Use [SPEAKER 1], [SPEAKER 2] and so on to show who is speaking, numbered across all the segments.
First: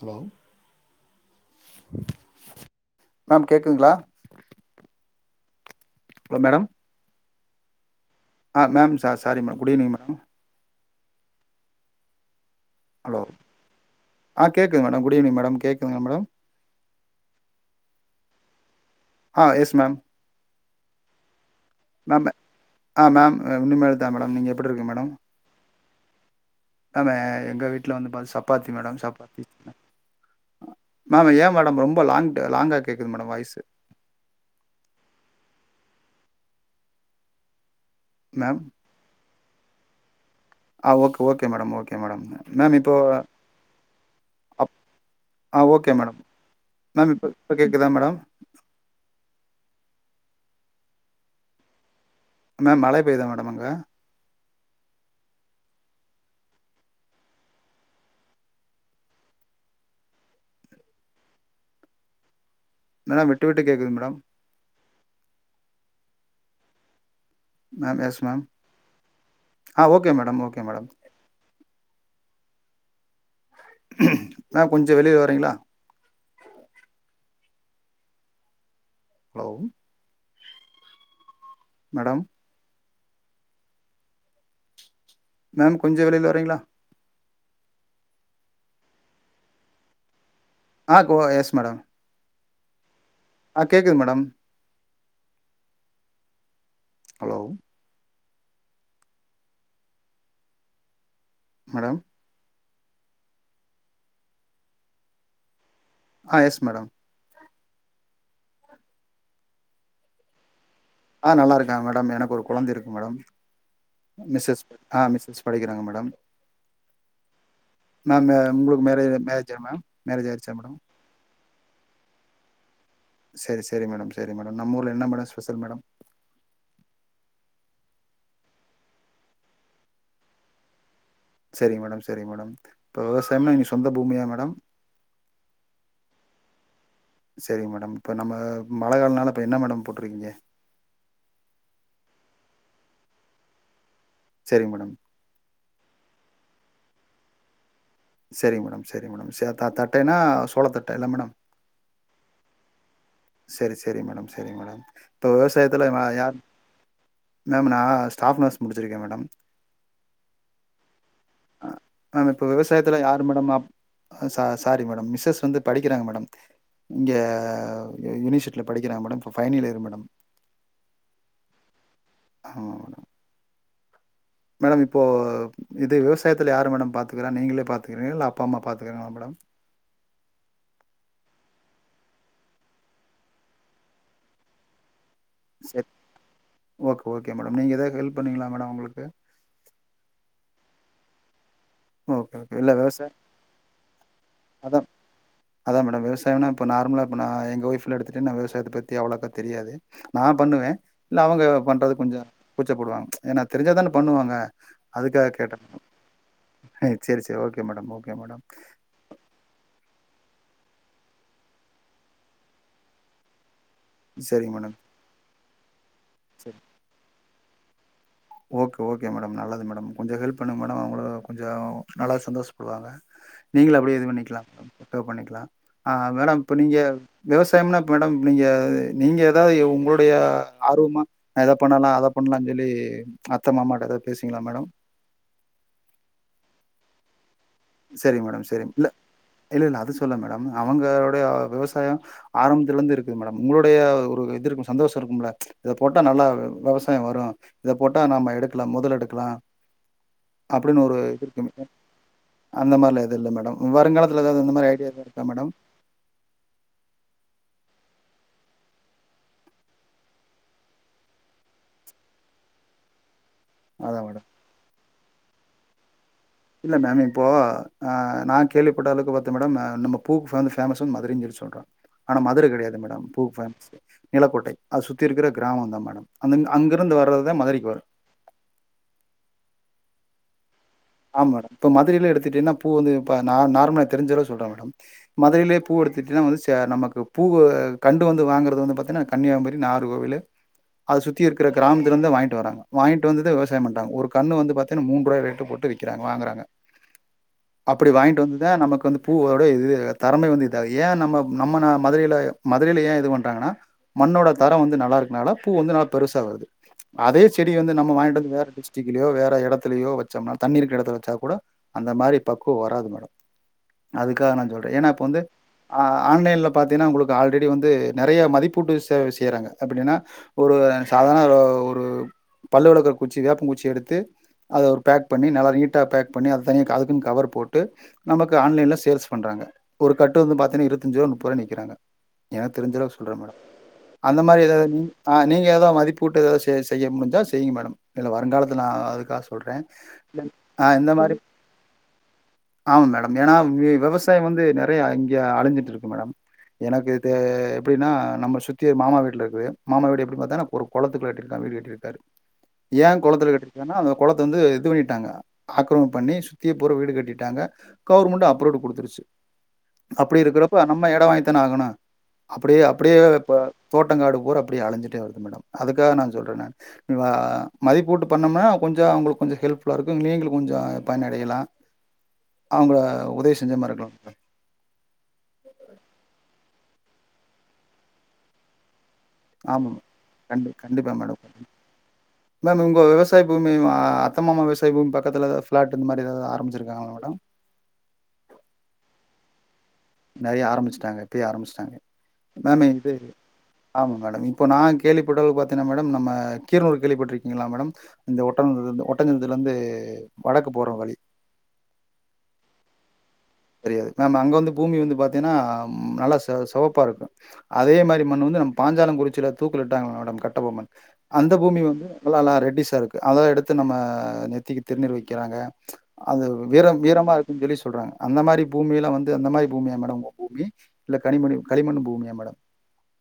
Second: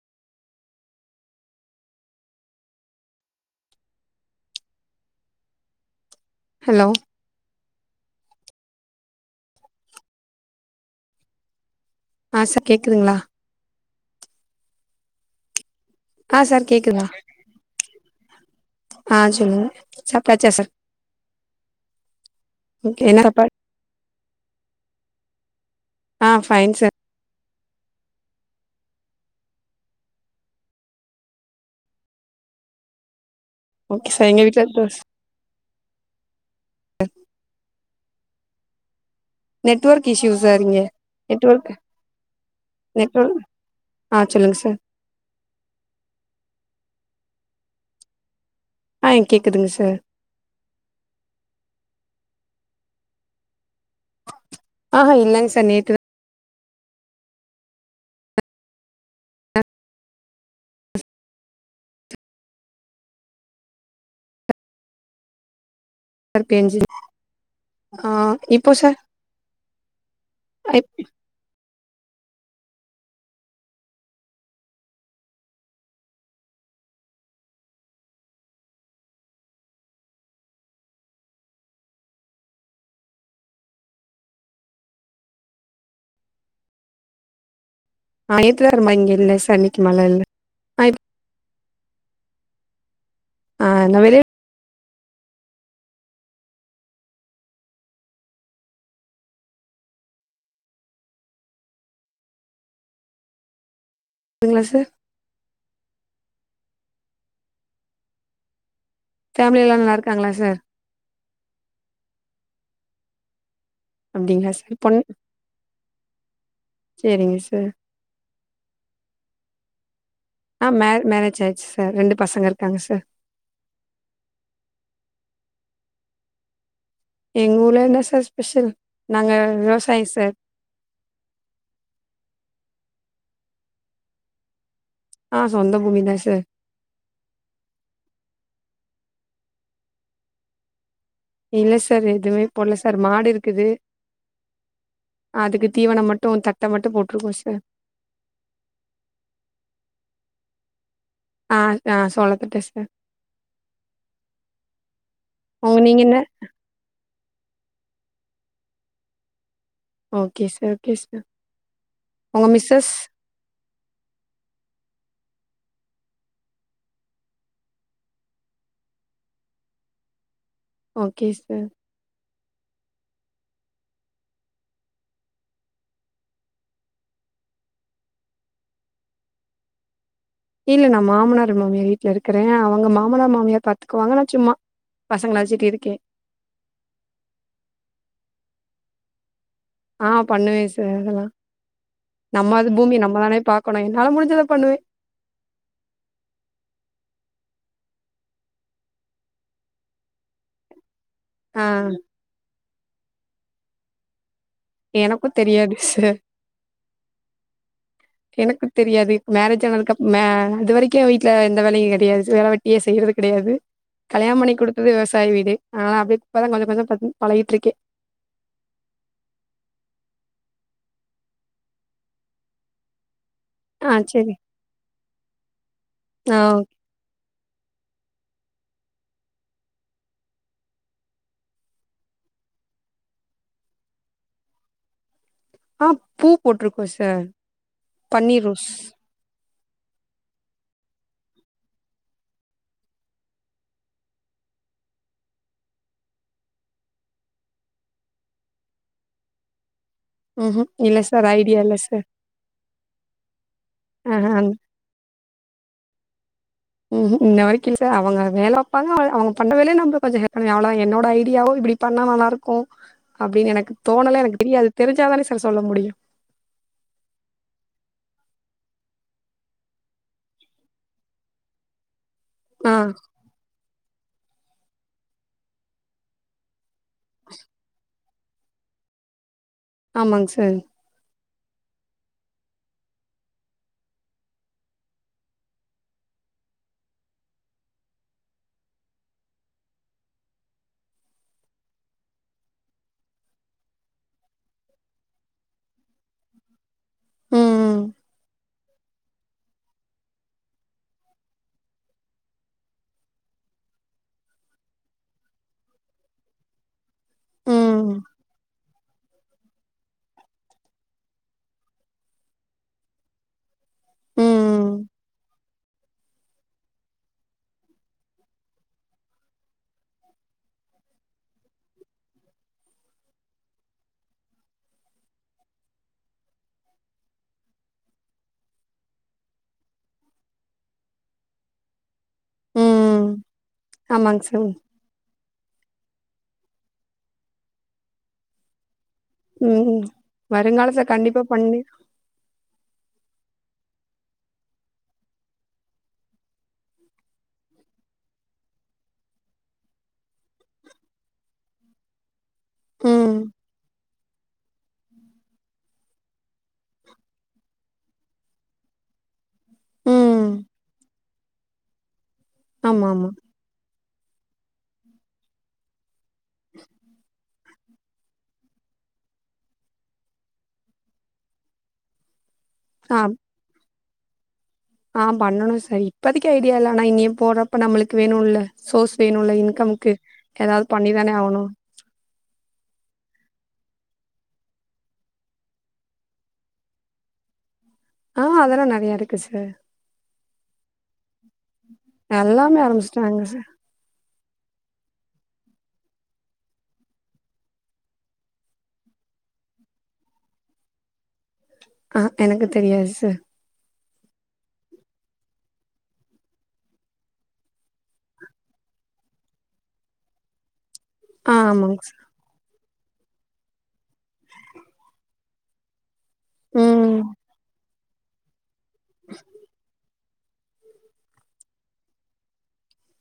[SPEAKER 1] Hello ma'am கேக்குங்களா hello madam ஆ ma'am சா sorry ma'am good evening madam
[SPEAKER 2] ஆ சார் கேக்குதுங்களா
[SPEAKER 1] ஹலோ ஆ கேக்குது மேடம் குட் ஈவினிங் மேடம் கேக்
[SPEAKER 2] ஆ சார் கேக்குதா ஆ சொல்லுங்க சாப்டாச்சா சார்
[SPEAKER 1] மேம்மு
[SPEAKER 2] ஓகே
[SPEAKER 1] ஆ
[SPEAKER 2] என்ன
[SPEAKER 1] மேம்
[SPEAKER 2] சாப்பாடு
[SPEAKER 1] ஆ உனிமேல்தா மேடம் நீங்க எப்டி இருக்கீங்க மேடம்
[SPEAKER 2] ஆ ஃபைன் சார்
[SPEAKER 1] ஆமே எங்க வீட்ல வந்து பா சப்பாத்தி மேடம் சப்பாத்தி ஆ மேம் ஏ மேடம் ரொம்ப லாங்டு லாங்கா கேக்குது மேடம் வாய்சு
[SPEAKER 2] ஓகே சார் எங்க வீட்ல தோஸ்
[SPEAKER 1] மேம்
[SPEAKER 2] நெட்வொர்க் இஷ்யூ சார் இங்க
[SPEAKER 1] ஆ ஓக் okay
[SPEAKER 2] network
[SPEAKER 1] madam okay madam ma'am இப்போ
[SPEAKER 2] நெட்வொர்க் ஆ சொல்லுங்க
[SPEAKER 1] அப்
[SPEAKER 2] சார்
[SPEAKER 1] ஆ ஓகே மேடம் மேம் இப்ப இப்ப கேக்குதா மேடம்
[SPEAKER 2] ஆ கேக்குதுங்க சார்
[SPEAKER 1] மேம் மழை பெய்தா மேடம் அங்க
[SPEAKER 2] ஆஹ இல்லங்க சார் நேத்துதா
[SPEAKER 1] மேடம் விட்டு விட்டு கேக்குது மேடம்
[SPEAKER 2] அர் பேஞ்சுது
[SPEAKER 1] மேம்
[SPEAKER 2] ஆ
[SPEAKER 1] எஸ் மேம்
[SPEAKER 2] இப்போ சார்
[SPEAKER 1] ஆ ஓகே மேடம் ஓகே மேடம்
[SPEAKER 2] அப்
[SPEAKER 1] ஆ கொஞ்ச வெளிய வரீங்களா ஹலோவ் மேடம் மேம் கொஞ்ச வெளில வரீங்களா
[SPEAKER 2] ஆ ஏத்துல இரும இங்க இல்ல சன்னிக்கு மழ இல்ல
[SPEAKER 1] ஆ கோ எஸ் மேடம்
[SPEAKER 2] ஆ
[SPEAKER 1] ஆஹ் கேக்குது
[SPEAKER 2] நா வெளிய
[SPEAKER 1] மேடம் ஹலோ மேடம்
[SPEAKER 2] ங்களா சார்
[SPEAKER 1] ஆஹ் எஸ் மேடம்
[SPEAKER 2] ஃபேமிலி எல்லா நல்லா இருக்காங்களா சார்
[SPEAKER 1] ஆஹ் நல்லா இருக்காங்க மேடம் எனக்கு ஒரு கொழந்தை இருக்கு மேடம்
[SPEAKER 2] அப்டிங்களா
[SPEAKER 1] மிஸ்ஸஸ்
[SPEAKER 2] சார் பொண்ணு
[SPEAKER 1] ஆ மிஸ்ஸஸ் படிக்கிறாங்க மேடம்
[SPEAKER 2] சேரிங்க சார்
[SPEAKER 1] நா மே உங்களுக்கு மேரே மேரே
[SPEAKER 2] ஆஹ் மே மேரேஜ் ஆயிச்சு சார் ரெண்டு பசங்க இருக்காங்க சார்
[SPEAKER 1] சரி சரி மேடம் சரி மேடம் நம்மூர்ல என்ன மேடோ ஸ்பெசல் மேடம்
[SPEAKER 2] எங்க ஊர்ல என்ன சார் ஸ்பெஷல் நாங்க விவசாயோ சார்
[SPEAKER 1] சரி மேடம் சரி மேடம் இப்ப விவசாயம்னா சொந்த பூமியா மேடம்
[SPEAKER 2] ஆஹ் சொந்த பூமிதா சார்
[SPEAKER 1] சரிங்க மேடம் இப்ப நம்ம மழை காலனால இப்ப என்ன மேடம் போட்ருக்கீங்க
[SPEAKER 2] இல்ல சார் எதுமே போட்ல சார் மாடு இருக்குது
[SPEAKER 1] சரிங் மேடம்
[SPEAKER 2] தீவனோ மட்டு தட்ட மட்டு போட்ருக்கோ சார்
[SPEAKER 1] சரிங் மேடம் சரிங் மேடம் ச தத தட்டைன்னா சோள தட்
[SPEAKER 2] ஆ ஆ சோளத்தட்ட சார்
[SPEAKER 1] சரி சரி மேடம் சரி மேடம் இப்ப
[SPEAKER 2] உங்க
[SPEAKER 1] விவசாயத்துல
[SPEAKER 2] நீங்க
[SPEAKER 1] வா
[SPEAKER 2] என்ன
[SPEAKER 1] யா மேடம் நா ஸ்டாஃப் நர்ஸ் முடிச்சிருக்கே madam
[SPEAKER 2] okay sir okay sir
[SPEAKER 1] ஆ
[SPEAKER 2] உங்க
[SPEAKER 1] இப்போ
[SPEAKER 2] மிஸ்ஸஸ்
[SPEAKER 1] விவசாயத்துல யாரு மேடம் அப் ஆ சா சாரி மேடம் மிஸ்ஸஸ் வந்து படிக்கிறாங்க மேடம் இங்க யூனிசிட்ல படிக்கிறாங்க மேடம் இப்ப final year madam
[SPEAKER 2] okay sir
[SPEAKER 1] ஆமா மேடம் மேடம் இப்போ இது விவசாயத்துல யாரு மேடம் பாத்துக்கறா நீங்களே பாத்துக்கிறீங்ளா இல்ல அப்பா அம்மா பாத்துக்கறாங்களா மேடம்
[SPEAKER 2] இல்ல நா மாமனார் மாமியார் வீட்டுல இருக்கற அவுங்க மாமனார் மாமியார் பாத்துக்குவாங்க நா சும்மா பசங்கள வச்சுட்டு
[SPEAKER 1] சரி
[SPEAKER 2] இருக்கே
[SPEAKER 1] ஓகே ஓகே மேடம் நீங்க எதாவது ஹெல்ப் பண்ணுவிங்களா மேடம் அவுங்களுக்கு
[SPEAKER 2] ஆஹ் பண்ணுவே சார் அதெல்லா
[SPEAKER 1] ஓகே ஓகே
[SPEAKER 2] நம்மது
[SPEAKER 1] இல்ல
[SPEAKER 2] பூமி
[SPEAKER 1] விவசாய
[SPEAKER 2] நம்ம தானே பாக்கணு என்னால முடிஞ்சத பண்ணுவே
[SPEAKER 1] அதா அதா மேடம் விவசாயம்னா இப்ப நார்மலா இப்ப நா எங்க ஒய்ஃப் இல்ல எடுத்துட்டு நா விவசாயத்த பத்தி அவ்ளோக்கா தெரியாது நா பண்ணுவே இல்ல அவுங்க
[SPEAKER 2] ஆ
[SPEAKER 1] பண்றது கொஞ்சோ கூச்சப்படுவாங்க ஏன்னா தெரிஞ்சா தான பண்ணுவாங்க
[SPEAKER 2] எனக்கு
[SPEAKER 1] அதுக்காக கேட்டேன்
[SPEAKER 2] தெரியாது சார்
[SPEAKER 1] சரி சரி ஓகே மேடம் ஓகே மேடம்
[SPEAKER 2] எனக்கு தெரியாது மேரேஜ் ஆனதுக்கு அப் மே இது வரைக்கு வீட்ல எந்த வேலையு கெடயாது வேல வெட்டியே செய்யறது கிடையாது கல்யாண
[SPEAKER 1] சரிங்க
[SPEAKER 2] பண்ணி
[SPEAKER 1] மேடம்
[SPEAKER 2] குடுத்தது விவசாய வீடு அதனால அப்டே இப்பா தா
[SPEAKER 1] சரி
[SPEAKER 2] கொஞ்சோ கொஞ்சோ பழகிட்டு இருக்கே
[SPEAKER 1] ஓகே ஓகே மேடம் நல்லது மேடம் கொஞ்சோ ஹெல்ப் பண்ணுங்க மேடம் அவுங்களு கொஞ்சோ நல்லாவே சந்தோஷப்படுவாங்க நீங்களு
[SPEAKER 2] ஆ
[SPEAKER 1] அப்டியே இது
[SPEAKER 2] செரி
[SPEAKER 1] பண்ணிக்கலா பண்ணிக்கலா
[SPEAKER 2] ஆ
[SPEAKER 1] மேடம் இப்போ நீங்க விவசாயம்னா இப்ப மேடம் நீங்க நீங்க ஏதாவது உங்களுடைய ஆர்வமா எத பண்ணலா அத பண்லான் சொல்லி அத்த மாமாட்டா எதாவ்து பேசுவிங்ளா மேடம்
[SPEAKER 2] ஆ பூ போட்ருக்கோ சார்
[SPEAKER 1] சேரிங்க
[SPEAKER 2] பன்னீர்
[SPEAKER 1] மேடம்
[SPEAKER 2] ரோஸ்
[SPEAKER 1] சேரிங்க மேடம் இல்ல இல்ல இல்ல அது சொல்ல மேடம் அவங்களுடைய விவசாயம் ஆரம்பத்ல இருந்து இருக்குது மேடம் உங்களுடைய ஒரு இது ருக்கூ சந்தோஷ இருக்கும்ல இத போட்டா நல்லா விவசாயம் வரும் இத போட்டா நாம எடுக்லாம் முதல் எடுக்லா
[SPEAKER 2] ம்ஹூம்
[SPEAKER 1] அப்டின்னு
[SPEAKER 2] இல்ல
[SPEAKER 1] ஒரு இது
[SPEAKER 2] சார் ஐடியா
[SPEAKER 1] இருக்கும்ல்ல
[SPEAKER 2] இல்ல சார்
[SPEAKER 1] அந்த மார்லா எது இல்ல மேடம் வருங்காலத்துல
[SPEAKER 2] ஆஹ
[SPEAKER 1] எதாவ்து அந்த மாரி ஐடியாகள் இருக்கா மேடம்
[SPEAKER 2] ம் ஹும் ம் இன்ன வரைக்கு இல்ல சார் அவங்க வேல ப்பாங்க அவ அவுங்க பண்ற வேலய நம்ப கொஞ்சம் ஹெல்ப் பண்ணுவே அவ்ளோதா என்னோட ஐடியாவோ அப்டி பண்ணா நல்லா இருக்கூ அப்டின்னு எனக்கு
[SPEAKER 1] அதான்
[SPEAKER 2] தோணல
[SPEAKER 1] மேடம்
[SPEAKER 2] எனக்கு தெரியாது தெரிஞ்சாதானே சார் சொல்லமுடியு
[SPEAKER 1] இல்ல மேம் இப்போ நா நா கேள்விப்பட்ட அளவுக்கு பத்தேன் மேடம் நம்ம பூக்கு வந்து ஃபேமஸ் வந்து மதுரைன் சொல்லி சொல்றா ஆனா மதுரை
[SPEAKER 2] ஆ
[SPEAKER 1] கெடையாது மேடம் பூக்கு ஃபேமஸ் நிலக்கோட்டை அத சுத்தி இருக்கிற கிராமம் தான் மேடம் அந்த அங்க ருந்து வர்றதுதான் மதுரைக்கு வரு
[SPEAKER 2] ஆமாங் சார்
[SPEAKER 1] ஆமா மேடம் இப்ப மதுரையில எடுத்துட்டேன்னா பூ வந்து இ ப நார் நார்மலா தெரிஞ்ஜளவு சொல்ற மேடம் மதுரையிலயே பூ எடுத்து தீன்னா வந்து ச நமக்கு பூவு கண்டு வந்து வாங்குறது வந்து பார்தீன்னா கன்னியாகுமரி நாகர்கோவிலு அது சுத்தி இருக்குற கிராமத்தில்ந்து வாய்ன்ட்டு வராங்க வாய்ன்ட்டு வந்துட்டு விவசாயம் பண்றாங்க ஒரு கண்ணு வந்து பாத்தேன்னா மூண் ரூவா ரேட் போட்டு விக் விக்கிறாங்க வாங்குறாங்க
[SPEAKER 2] ம்
[SPEAKER 1] அப்டி
[SPEAKER 2] ம்
[SPEAKER 1] வாய்ன்ட்டு வந்துதா நமக்கு வந்து பூவோட இது தரமே வந்து இதுஆகு ஏன் நம்ம நம்ம நா மதுரையில மதுர செடிலையே ஏ இது பண்றாங்கன்னா மண்ணோட தரம் வந்து நல்லா இருக்குனால பூ வந்து நல்லா பெருசா வருது அதே செடி வந்து நம்ம
[SPEAKER 2] ம்
[SPEAKER 1] வாய்ன்ட்டு வந்து வேற டிஸ்ட்ரிக்லையோ வேற எடத்துலயோ வச்சம்னா தண்ணி இருக்குற எடத்துல வச்சா கூட அந்த மாரி பக்குவம் வராது மேடம்
[SPEAKER 2] ம்
[SPEAKER 1] அதுக்காக நான் சொல்றேன் ஏன்னா அப்ப வந்து ஆ ஆன்லைன்ல பாத்தீன்னா உங்களுக்கு ஆல்ரெடி வந்து நறைய மதிப்பூட்டு சேவை செய்யறாங்க அப்டின்னா ஒரு சாதாரன ஒரு பல்லு வெளக்குற குச்சி வேப்பங் குச்சிய எடுத்து த்து அத ஒரு பேக் பண்ணி நல்லா நீட்டா பேக் பண்ணி அது தனியா க அதுக்குன் கவர் போட்டு நமக்கு ஆன்லைன்ல சேல்ஸ் பண்றாங்க ஒரு கட் கட்டு வந்து பாத்தீன்னா இருபத்தி அஞ்சு ரூவா நுப்பது ரூவாண்ணு விக்கிறாங்க எனக்
[SPEAKER 2] ம்
[SPEAKER 1] தெரிஞ்ச அளவு
[SPEAKER 2] ம்.
[SPEAKER 1] சொல்றே மேடம் அந்த
[SPEAKER 2] ஆமாங்க
[SPEAKER 1] மாரி
[SPEAKER 2] சார்
[SPEAKER 1] ஏதாவ்து நின் ஆ நீங்க ஏதும் மதிப்பூட்டு ஏதாவ்து செய் செய்ய முடிஞ்சா செய்ங்க மேடம் இல்ல வருங்காலத்தில நா அதுக்காக சொல்ற
[SPEAKER 2] ம்
[SPEAKER 1] ஆ
[SPEAKER 2] வருங்காலத்துல
[SPEAKER 1] இந்த மாரி
[SPEAKER 2] கண்டிப்பா பண்ணி
[SPEAKER 1] ஆமா மேடம் ஏனா ஆ விவ வெவசாயம் வந்து நெறைய இங்க அழிஞ்சிட்டு இருக்கு மேடம் எனக்கு இது எப்டின்னா நம்மள சுத்தி மாமா வீட்ல இருக்குது மாமா வீடு எப்டி பாத்தாலு ஒரு கொளத்துக்குள்ள கட்டிருக்காங்க வீடு கட்டிருக்காரு ஏன்
[SPEAKER 2] ம்
[SPEAKER 1] கொளத்துல கட்டிருக்காருன்னா அந்த கொளத்து வந்து இது பண்ணி ஆக்கிரமிப் பண்ணி சுத்திய போற வீடு கட்டிட்டாங்க கவர்மெண்ட் அப்ரோடு கொடுத்துருச்சி அப்டி
[SPEAKER 2] ம்
[SPEAKER 1] இருக்கிறப்ப நம்ம எடொ வாங்கி தானே ஆகணு அப்டி
[SPEAKER 2] ஆமா
[SPEAKER 1] அப்டியே
[SPEAKER 2] ஆமா
[SPEAKER 1] இப்ப தோட்ட தோட்டங்காடு பூரா அப்டியே அழிஞ்சிட்டே வருது மேடம் அதுக்காக நான் சொல்றே நானு வா மதிப்பூட்டு பண்ணம்னா கொஞ்ச அவுங்களுக்கு கொஞ்ச ஹெல்ப்ஃபுல்லா இருக்கூ நீங்ளு கொஞ்ச பயனடையலா அவங்கள
[SPEAKER 2] ஆம்
[SPEAKER 1] உதவி செஞ்ச மாரி இருக்கலா மேடம்
[SPEAKER 2] ஆம் பண்ணணு சார் இப்பதக்கி ஐ டியாலா நா இனியே போறப்ப நம்மளுக்கு வேணுல்ல சோஸ்
[SPEAKER 1] ஆமா மேம் கண்டி கண்டிப்பா மேடம்
[SPEAKER 2] ஆகணு
[SPEAKER 1] மேம் உங்க விவசாய பூமி வா அத்த மாமா விசாய பூமி பக்கத்துல எதா ஃபிளாட் இந்த மாதிரிதாவ்து ஆரம்பிச்சிருக்காங்களா மேடம்
[SPEAKER 2] ஆ அதெல்லா நறையா இருக்கு சார்
[SPEAKER 1] நறையா ஆரம்பிச்சுட்டாங்க இப்பயே ஆரம்பிச்சிட்டாங்க
[SPEAKER 2] எல்லாமே
[SPEAKER 1] மேம் இது
[SPEAKER 2] ஆரம்பிச்சுட்டாங்க சார்
[SPEAKER 1] ஆமா மேடம் இப்போ நா கேள்விப்பட்டளவு பாத்தீன்னா மேடம் நம்ம கீரனூர் கேள்விப்பட்ருக்கீங்களா மேடம் இந்த ஓட்டம் இந்த ஒட்டஞ்சத்தரத்துல வந்து வடக்கு போறோ வழி
[SPEAKER 2] ஆ எனக்கு தெரியாது சார்
[SPEAKER 1] து மேம் அங்க வந்து பூமி வந்து பாத்தீங்கன்னா நல்லா ச சவப்பா இருக்கும் அதே மாதிரி மண்ணு வந்து நம்ம பாஞ்சா சாலங்குறிச்சில தூக்கிலிட்டாங்கல்ல மேடம் கட்டபொம்மன் அந்த
[SPEAKER 2] ஆ
[SPEAKER 1] பூமி
[SPEAKER 2] ஆமாங்க
[SPEAKER 1] வந்து
[SPEAKER 2] சார்
[SPEAKER 1] நல்லாலா ரெட்டிஸ்ஸா இருக்கூ அத எடுத்து நம்ம நெத்திக்கு திருநீர் வைக்கிறாங்க அது வீரம்
[SPEAKER 2] ம்
[SPEAKER 1] வீரமா இருக்குன் ஜொல்லி சொல்ற அந்த மாரி பூமியிலா வந்து அந்த மாரி பூமியா மேடோ பூமி இல்ல கனிமணி களிமண் பூமியா மேடம்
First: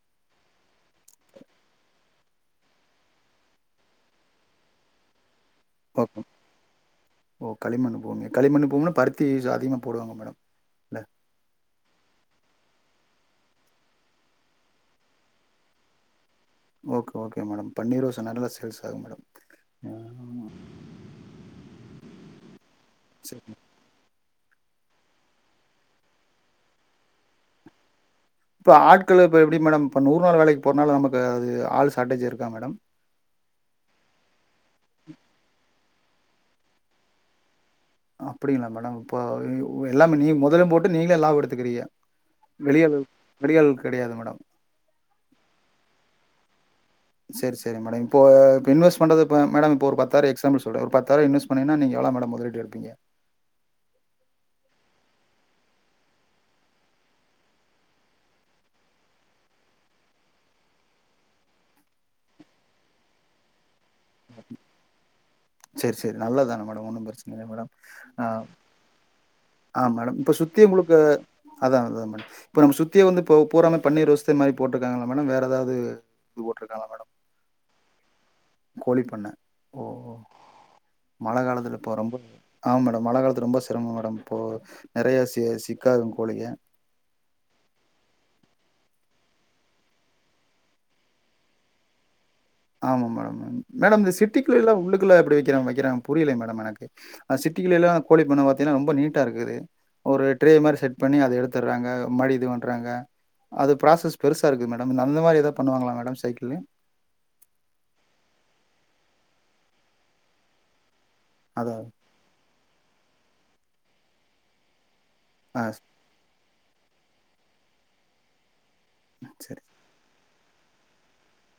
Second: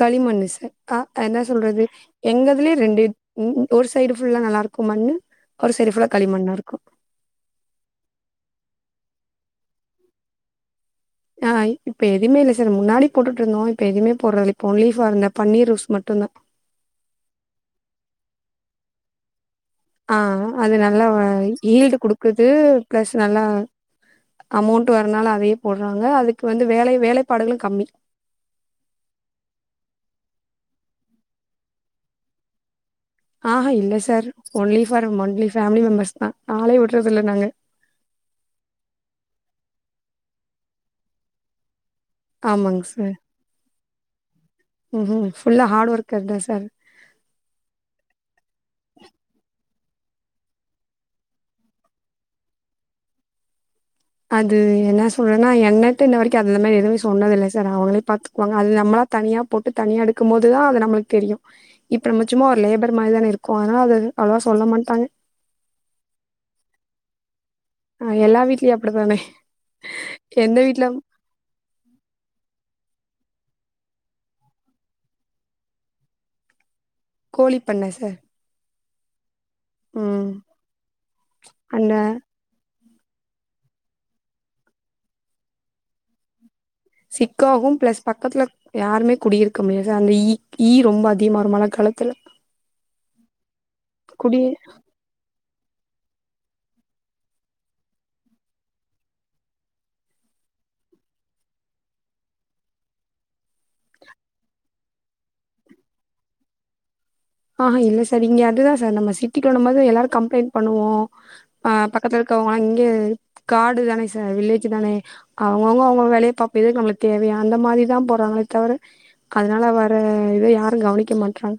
[SPEAKER 2] களிமண்ணு சார் அ ஆ என்ன சொல்றது எங்கதுலயு ரெண்டு ஒரு சைடு ஃபுல்லா நல்லா இருக்கு மண்ணு ஒரு சைடு ஃபுல்லா
[SPEAKER 1] ஓகே.
[SPEAKER 2] களிமண்ணா இருக்கு
[SPEAKER 1] களிமண்ணு போனும்னா பருத்தி அதிகமாக போடுவாங்க மேடம் இல்ல
[SPEAKER 2] ஆ இப்ப எதுமே இல்ல சார் முன்னாடி போட்டுட்டு இருந்தோ இப்ப எதுமே போடறதில்ல இப்ப ஒன்லீ ஃபார் இந்த பன்னீர் ருஸ் மட்டுந்தா
[SPEAKER 1] ஓகே ஓகே மேடம் பன்னீர் ரோஸ் நல்லா சேல்ஸ் ஆகும் மேடம்
[SPEAKER 2] ஆ அது நல்லா ஈல்டு குடுக்குது பிளஸ்
[SPEAKER 1] சரி.
[SPEAKER 2] நல்லா அமௌண்ட் வரனால அதையே போடுறாங்க அதுக்கு வந்து வேலை வேலைப்பாடுகளு கம்மி
[SPEAKER 1] இப்ப ஆட்கள் இப்ப எப்டி மேடம் இப்ப நூறு நாள் வேலைக்கு போறனால நமக்கு அது ஆள் ஷார்டேஜா இருக்கா மேடம்
[SPEAKER 2] ஆஹா இல்ல sir only for only family மெம்பர்ஸ்தா ஆளே விடுறது இல்ல நாங்க
[SPEAKER 1] அப்டிங்ளா மேடம் இப்போ எல்லாமே நீ மொதலும் போட்டு நீங்களே லாபம் எடுத்துக்ககிறீங்க
[SPEAKER 2] ஆமாங் சார்
[SPEAKER 1] கெடையாது மேடம்.
[SPEAKER 2] ம்ஹும் ஃபுல்லா ஹார்டு ஒர்கர்தா சார்
[SPEAKER 1] செரி செரி மேடம் இப்போ இப்ப இன்வெஸ்ட் பண்றது இப்ப மேடம் இப்ப ஒரு பத்தாயிரோ எக்ஸாம்பிள் சொல்ற ஒரு பத்தாயிரோ இன்வெஸ்ட் பண்ணீங்கனா நீங்க எவ்ளோ மேடம் முதலீட்டு எடுப்பீங்க
[SPEAKER 2] அது என்ன சொல்றனா என்னட்டு இந்த வரைக்கு அது மாரி எதுமே சொன்னதில்ல சார் அவுங்களே பாத்துக்குவாங்க அது நம்மளா தனியா போட்டு தனியா எடுக்கும் போதுதா அது நம்மளுக்கு தெரியு இப்ப நாம ஒரு லேபர் மாரிதான இருக்கோ அதுனால அது அவ்ளவா சொல்ல மாட்டாங்க
[SPEAKER 1] சேரி சேரி நல்லதானே மேடம் ஒன்னும் பிரச்சனை இல்லை மேடம்
[SPEAKER 2] ஆ எல்லா வீட்லயு அப்டிதானே
[SPEAKER 1] ஆ மேடம் இப்ப சுத்தி முழுக்க அதா அதா மேடம் இப்ப நம்ம சு த்த வந்து பூராமே பன்னீர் ரோஸே மாரி போட்டிருக்காங்ளா மேடம் வேற எதாவது இது போட்டிருக்காங்ளா மேடம்
[SPEAKER 2] கோழி பண்ண சார்
[SPEAKER 1] கோழி பண்ண ஓ
[SPEAKER 2] ம்
[SPEAKER 1] மழை காலத்துல
[SPEAKER 2] அந்த
[SPEAKER 1] இப்ப ரொம்ப ஆமாம் மேடம் மழை காலத்துல ரொம்ப சிரமம் மேடம் இப்போ நெறயா சி சிக்காகுங்க கோழிக
[SPEAKER 2] சிக்காகும் பிளஸ் பக்கத்துல யாருமே குடியிருக்க முடியாது அந்த ஈ ஈ ரொம்ப அதிகமாரமானா க
[SPEAKER 1] ஆமா மேடம் ஆமா மேடம் இந்த
[SPEAKER 2] குடி
[SPEAKER 1] சிட்டிக்குள்ள எல்லா உள்ளுக்குள்ள எப்டி வெக்கிற வெக்கிற புரியலயே மேடம் எனக்கு அந் சிட்டில எல்லா கோழி பண்ண பாத்தீனா ரொம்ப நீட்டா இருக்குது ஒரு ட்ரே மாரி செட் பண்ணி அத எடுத்துடறாங்க மறுடி இது பண்றாங்க அது ப்ராசஸ் பெருசா இருக்கு மேடம் அந்த மாரி எதா பண்ணுவாங்ளா மேடம் சைக்கிள்
[SPEAKER 2] ஆஹா இல்ல சார் இங்க அதுதா சார் நம்ம சிட்டிக்குள்ளம்போது எல்லாரு கம்ப்ளைண்ட் பண்ணுவோ ஆ
[SPEAKER 1] அதா
[SPEAKER 2] பக்கத்துல இருக்கவங்களா இங்கே காடு தானே சார் வில்லேஜ் தானே
[SPEAKER 1] ஆ
[SPEAKER 2] அவுங்கவுங்க அவுங்க வேலைய பாப்போ இது எதுக்கு நம்மளுக்கு தேவையா அந்த மாரிதா போறாங்களே தவிர
[SPEAKER 1] சரி
[SPEAKER 2] அதனால வற இத யாரு கவனிக்க மாட்றாங்க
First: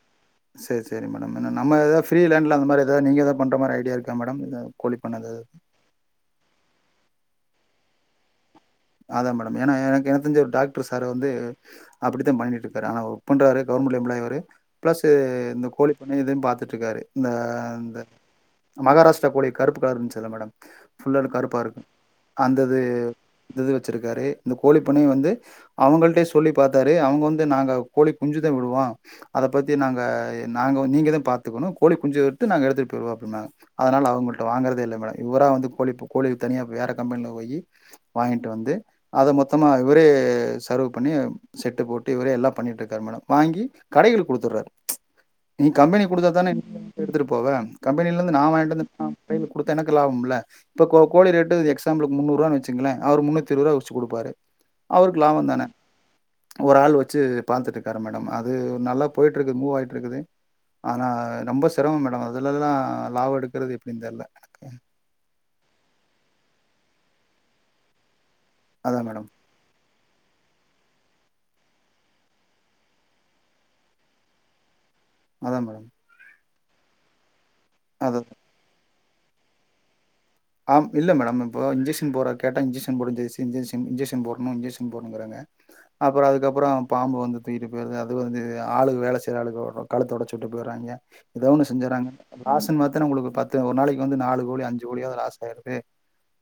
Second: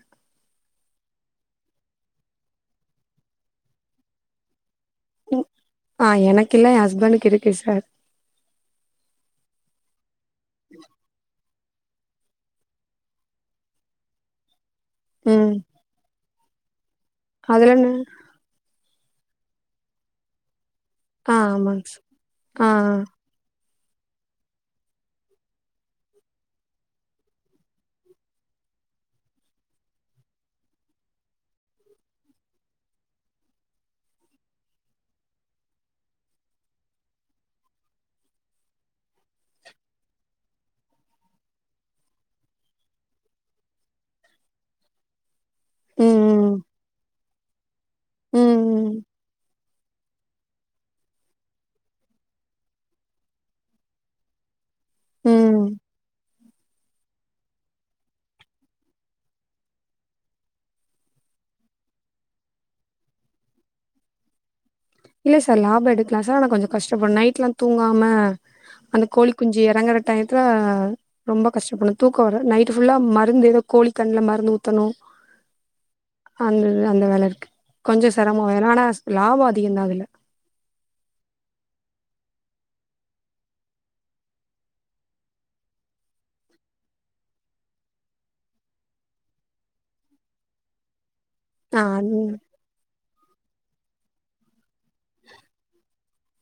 [SPEAKER 1] செரி செரி மேடம் ஏனா நம்ம எதாவது ப்ரீ லேண்டில அந்த மாரி எதாவது நீங்க ஏதா பண்ணற மாரி ஐடியா இருக்கா மேடம் கோழி பண்ண எதாவது
[SPEAKER 2] ம் ஆ எனக்கில்ல என் ஹஸ்பண்டுக்கு இருக்கு சார்
[SPEAKER 1] அதாமேடம் ஏனா எனக்கு எனக்கு தெரிஞ்ச ஒரு டாக்டர் சார் வந்து அப்டித்தான் பண்ணிட்டு இருக்காரு ஆனா வொர்க் பண்றாரு கவர்மெண்ட் எம்ப்ளாயி அவரு பிளஸ்
[SPEAKER 2] ம்
[SPEAKER 1] இந்த கோழி பண்ண இது பாத்து ட்டு இருக்காரு
[SPEAKER 2] அதுலன்னு
[SPEAKER 1] இந்த மகாராஷ்டிரா கோழி கருப்பு கலர் இருந்ச்சல்ல மேடம் ஃபுல்லா
[SPEAKER 2] ஆ
[SPEAKER 1] கருப்பா இருக்கு
[SPEAKER 2] ஆமாங்க சார்
[SPEAKER 1] அந்த
[SPEAKER 2] ஆ
[SPEAKER 1] இது இது வெச்சிருக்காரு இந்த கோழி பண்ணைய வந்து அவுங்கள்ட்டயே சொல்லி பாத்தாரு அவுங்க வந்து நாங்க கோழி குஞ்சுதா விடுவோ அத பத்தி நாங்க நீங்கதா பாத்துக்கணு கோழி குஞ்சு விட்டு நாங்க எடுத்துட்டு போய்டுவோ அப்டினாங்க அதனால அவுங்கள்ட்ட வாங்கறதே இல்ல மேடம் இவரா வந்து கோழி கோழிக்கு தனியா வேற கம்பெனில போய் வாங்கிட்டு வந்து அத மொத்தமா இவரே சர்வ் பண்ணி செட்டு போட்டு இவரே எல்லா பண்ணிகிட்டு இருக்காரு மேடம் வாங்கி கடைகளுக்கு குடுத்துடுறாரு நீ கம்பெனி குடுக்கதானே
[SPEAKER 2] ம்
[SPEAKER 1] எடுத்துட்டு போவ கம்பெனிலந்து
[SPEAKER 2] ம்
[SPEAKER 1] நா வாங்கிட்டு
[SPEAKER 2] ம் ம்
[SPEAKER 1] வந் [inaudible] குடுத்தா எனக்கு லாபம் இல்ல இப்போ கோ கோழி ரேட்டு எக்ஸாம்பிளுக்கு முன்னூறு ரூவானு வெச்சு ங்களே அவர் முன்னூத்தி இருவது ரூபா வெச்சு குடுப்பாரு அவருக்கு லாபந்தானே
[SPEAKER 2] ம்
[SPEAKER 1] ஒரு ஆள் வெச்சு பாத்துட்டு இருக்காரு மேடம் அது நல்லா போயிட்டுருக்கு மூவ் ஆயிட்டு இருக்குது ஆனா ரொம்ப செரம மேடம் அதுலலா லாப எடுக்குறது எப்டின் தெர்ல ம்
[SPEAKER 2] இல்ல சார் லாப எடுக்லா சார் ஆனா கொஞ்ச கஷ்டப்பட் நைட்லா தூங்காம அந்த
[SPEAKER 1] அதான் மேடம்.
[SPEAKER 2] கோழி குஞ்சு எறங்கறக் டயத்துல ரொம்ப கஷ்டப்பட்னு தூக்க வர நைட்டு ஃபுல்லா மருந்து எதோ கோழி கண்ல மருந்து ஊத்தணு
[SPEAKER 1] அதா மேடம்
[SPEAKER 2] அந்தது அந்த வேல இருக்கு கொஞ்ச
[SPEAKER 1] அதான்
[SPEAKER 2] செரம வேல ஆனா லாப அதிகந்தா இதுல்ல
[SPEAKER 1] ஆம் இல்ல மேடம் இப்போ இன்ஜெக்ஷன் போட்றக் கேட்டா இன்ஜெக்ஷன் போடு இன்ஜெஸ் இன்ஜெஸ் இன்ஜெஷன் போட்ணு இன்ஜெஷன் போட்ணுங்கிறாங்க அப்பற அதுக்கப்ற பாம்பு வந்து தூக்கிட்டு போயிருது அது வந்து ஆளுக்கு வேல செய்ற ஆளுக்கு கழுத்தோடச்சுட்டு போய்ட்றாங்கெ எதோ ஒன்னு
[SPEAKER 2] ஆ
[SPEAKER 1] செஞ்சுர்றாங்க காசுனு பாத்தனா உங்களுக்கு பத்து ஒரு நாளைக்கு வந்து நாலு கோழி அஞ்சு கோழியாவ்து ராசு கரக்ட்டு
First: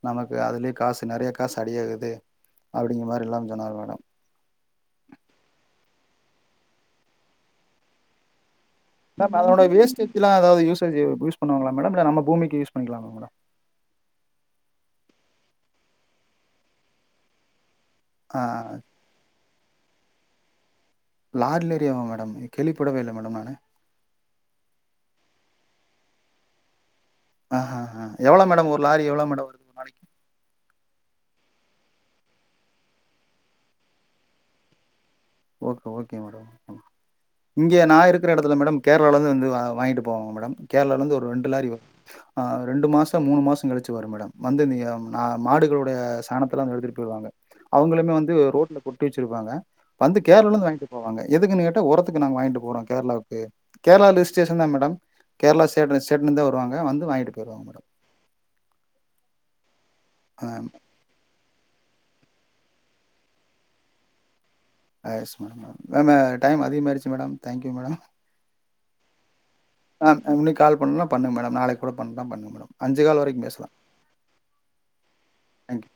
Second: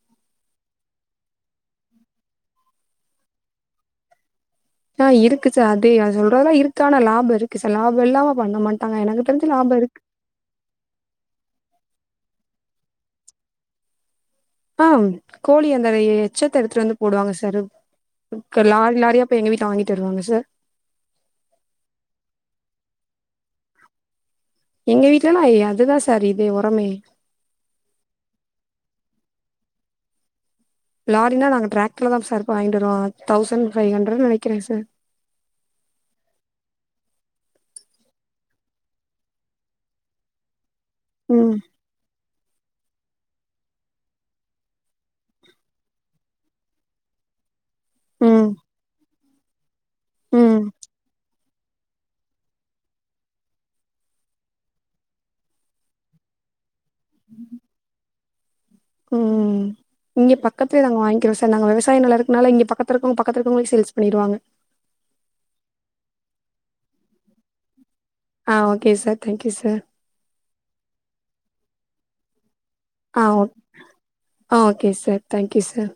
[SPEAKER 1] நமக்கு அதுலே காசு நெறைய காசு அடியாகுது அப்டிங்க மாரில்லாம் சொன்னாரு மேடம்
[SPEAKER 2] ஆ இருக்கு சார் அதே அது சொல்றதெல்லா இருக்கானா லாப இருக்கு சார் லாப இல்லாம பண்ண மாட்
[SPEAKER 1] மேம் அதனோட வேஸ்டஜ்லா அதாவ்து யூசேஜு யூஸ் பண்ணுவாங்களா மேடம் இல்ல நம்ம பூமிக்கு யூஸ் பண்ணிக்லாம்ல மேடம்
[SPEAKER 2] ஆ கோழி அந்தட எ எச்சத்த எடுத்துட்டு வந்து போடுவாங்க சாரு க்கர் லாரி லாரியா போயி எங்க வீட்ல வாங்கிட்டு வருவாங்க சார்
[SPEAKER 1] லார்டல் ஏரியாவா மேடம் இது கேள்விப்படவே இல்ல மேடம் நானு
[SPEAKER 2] எங்க வீட்லலா ஏ அதுதா சார் இதே ஒரமே
[SPEAKER 1] ஆ ஹ ஹ எவ்வளோ மேடம் ஒரு லாரி எவ்வளோ மேடம் வருது ஒரு நாளைக்கு
[SPEAKER 2] லாரினா நாங்க டிராக்ட்ருல தா சார் போய் வாய்ன்டுவருவோ தௌசண்ட் ஃபை ஹண்ரட்னு நெனைக்கிறே சார்
[SPEAKER 1] ஓகே ஓகே மேடம் ம் இங்கெ நா இருக்கிற எடத்துல மேடம் கேர்ளால இருந்து வந்து வா வாங்கிட்டு போவாங்க மேடம் கேர்ளால இருந்து ஒரு ரெண்டு
[SPEAKER 2] ம்
[SPEAKER 1] லாரி வரு ஆ ரெண்டு மாச மூணு மாச கழிச்சி வரு மேடம் வந்து இந்தய ஆ மாடுகளுடைய சாணத்தலா வந்து எடுத்துட்டு போயிடுவாங்க அவ்ங்களுமே வந்து
[SPEAKER 2] ம்
[SPEAKER 1] ரோட்ல கொட்டி வச்சுருப்பாங்க வந்து
[SPEAKER 2] ம்
[SPEAKER 1] கேர்ளாலருந்து வாங்கிட்டு போவாங்க எதுக்குன்னு கேட்டா ஒரத்துக்கு நாங்க வாங்கிட்டு போறோ கேர்ளாவுக்கு கேர்ளா லிஸ்டேஷன் தா மேடம் கேர்ளா சைட் இந்த சேட்லருந்தா வருவாங்க வந்து வாங்கிட்டு போயிருவாங்க மேடம்
[SPEAKER 2] ம் ம் இங்க பக்கத்துல நாங்க வாய்ங்றோ சார் நாங்க விவசாய நெல இருக்கனால இங்க பக்கத்து இருக்கவ்ங்க பக்கத்து இருக்கவ்ங்களுக்கே சேல்ஸ் பண்ணிருவாங்க
[SPEAKER 1] எஸ் மேடம் மேம் மே டைம் அதிகமாயிருச்சு மேடம் தேங்க் யூ மேடம்
[SPEAKER 2] ஆ ஓகே சார் தேங்க்யூ சார்
[SPEAKER 1] ஆ அ இன்னனைக்கு கால் பண்ணுனா பண்ணுங்க மேடம் நாளைக்கு கூட பண்றனா பண்ணுங்க மேட
[SPEAKER 2] ஆ ஓக் ஆ ஓகே சார் தேங்க்யூ சார்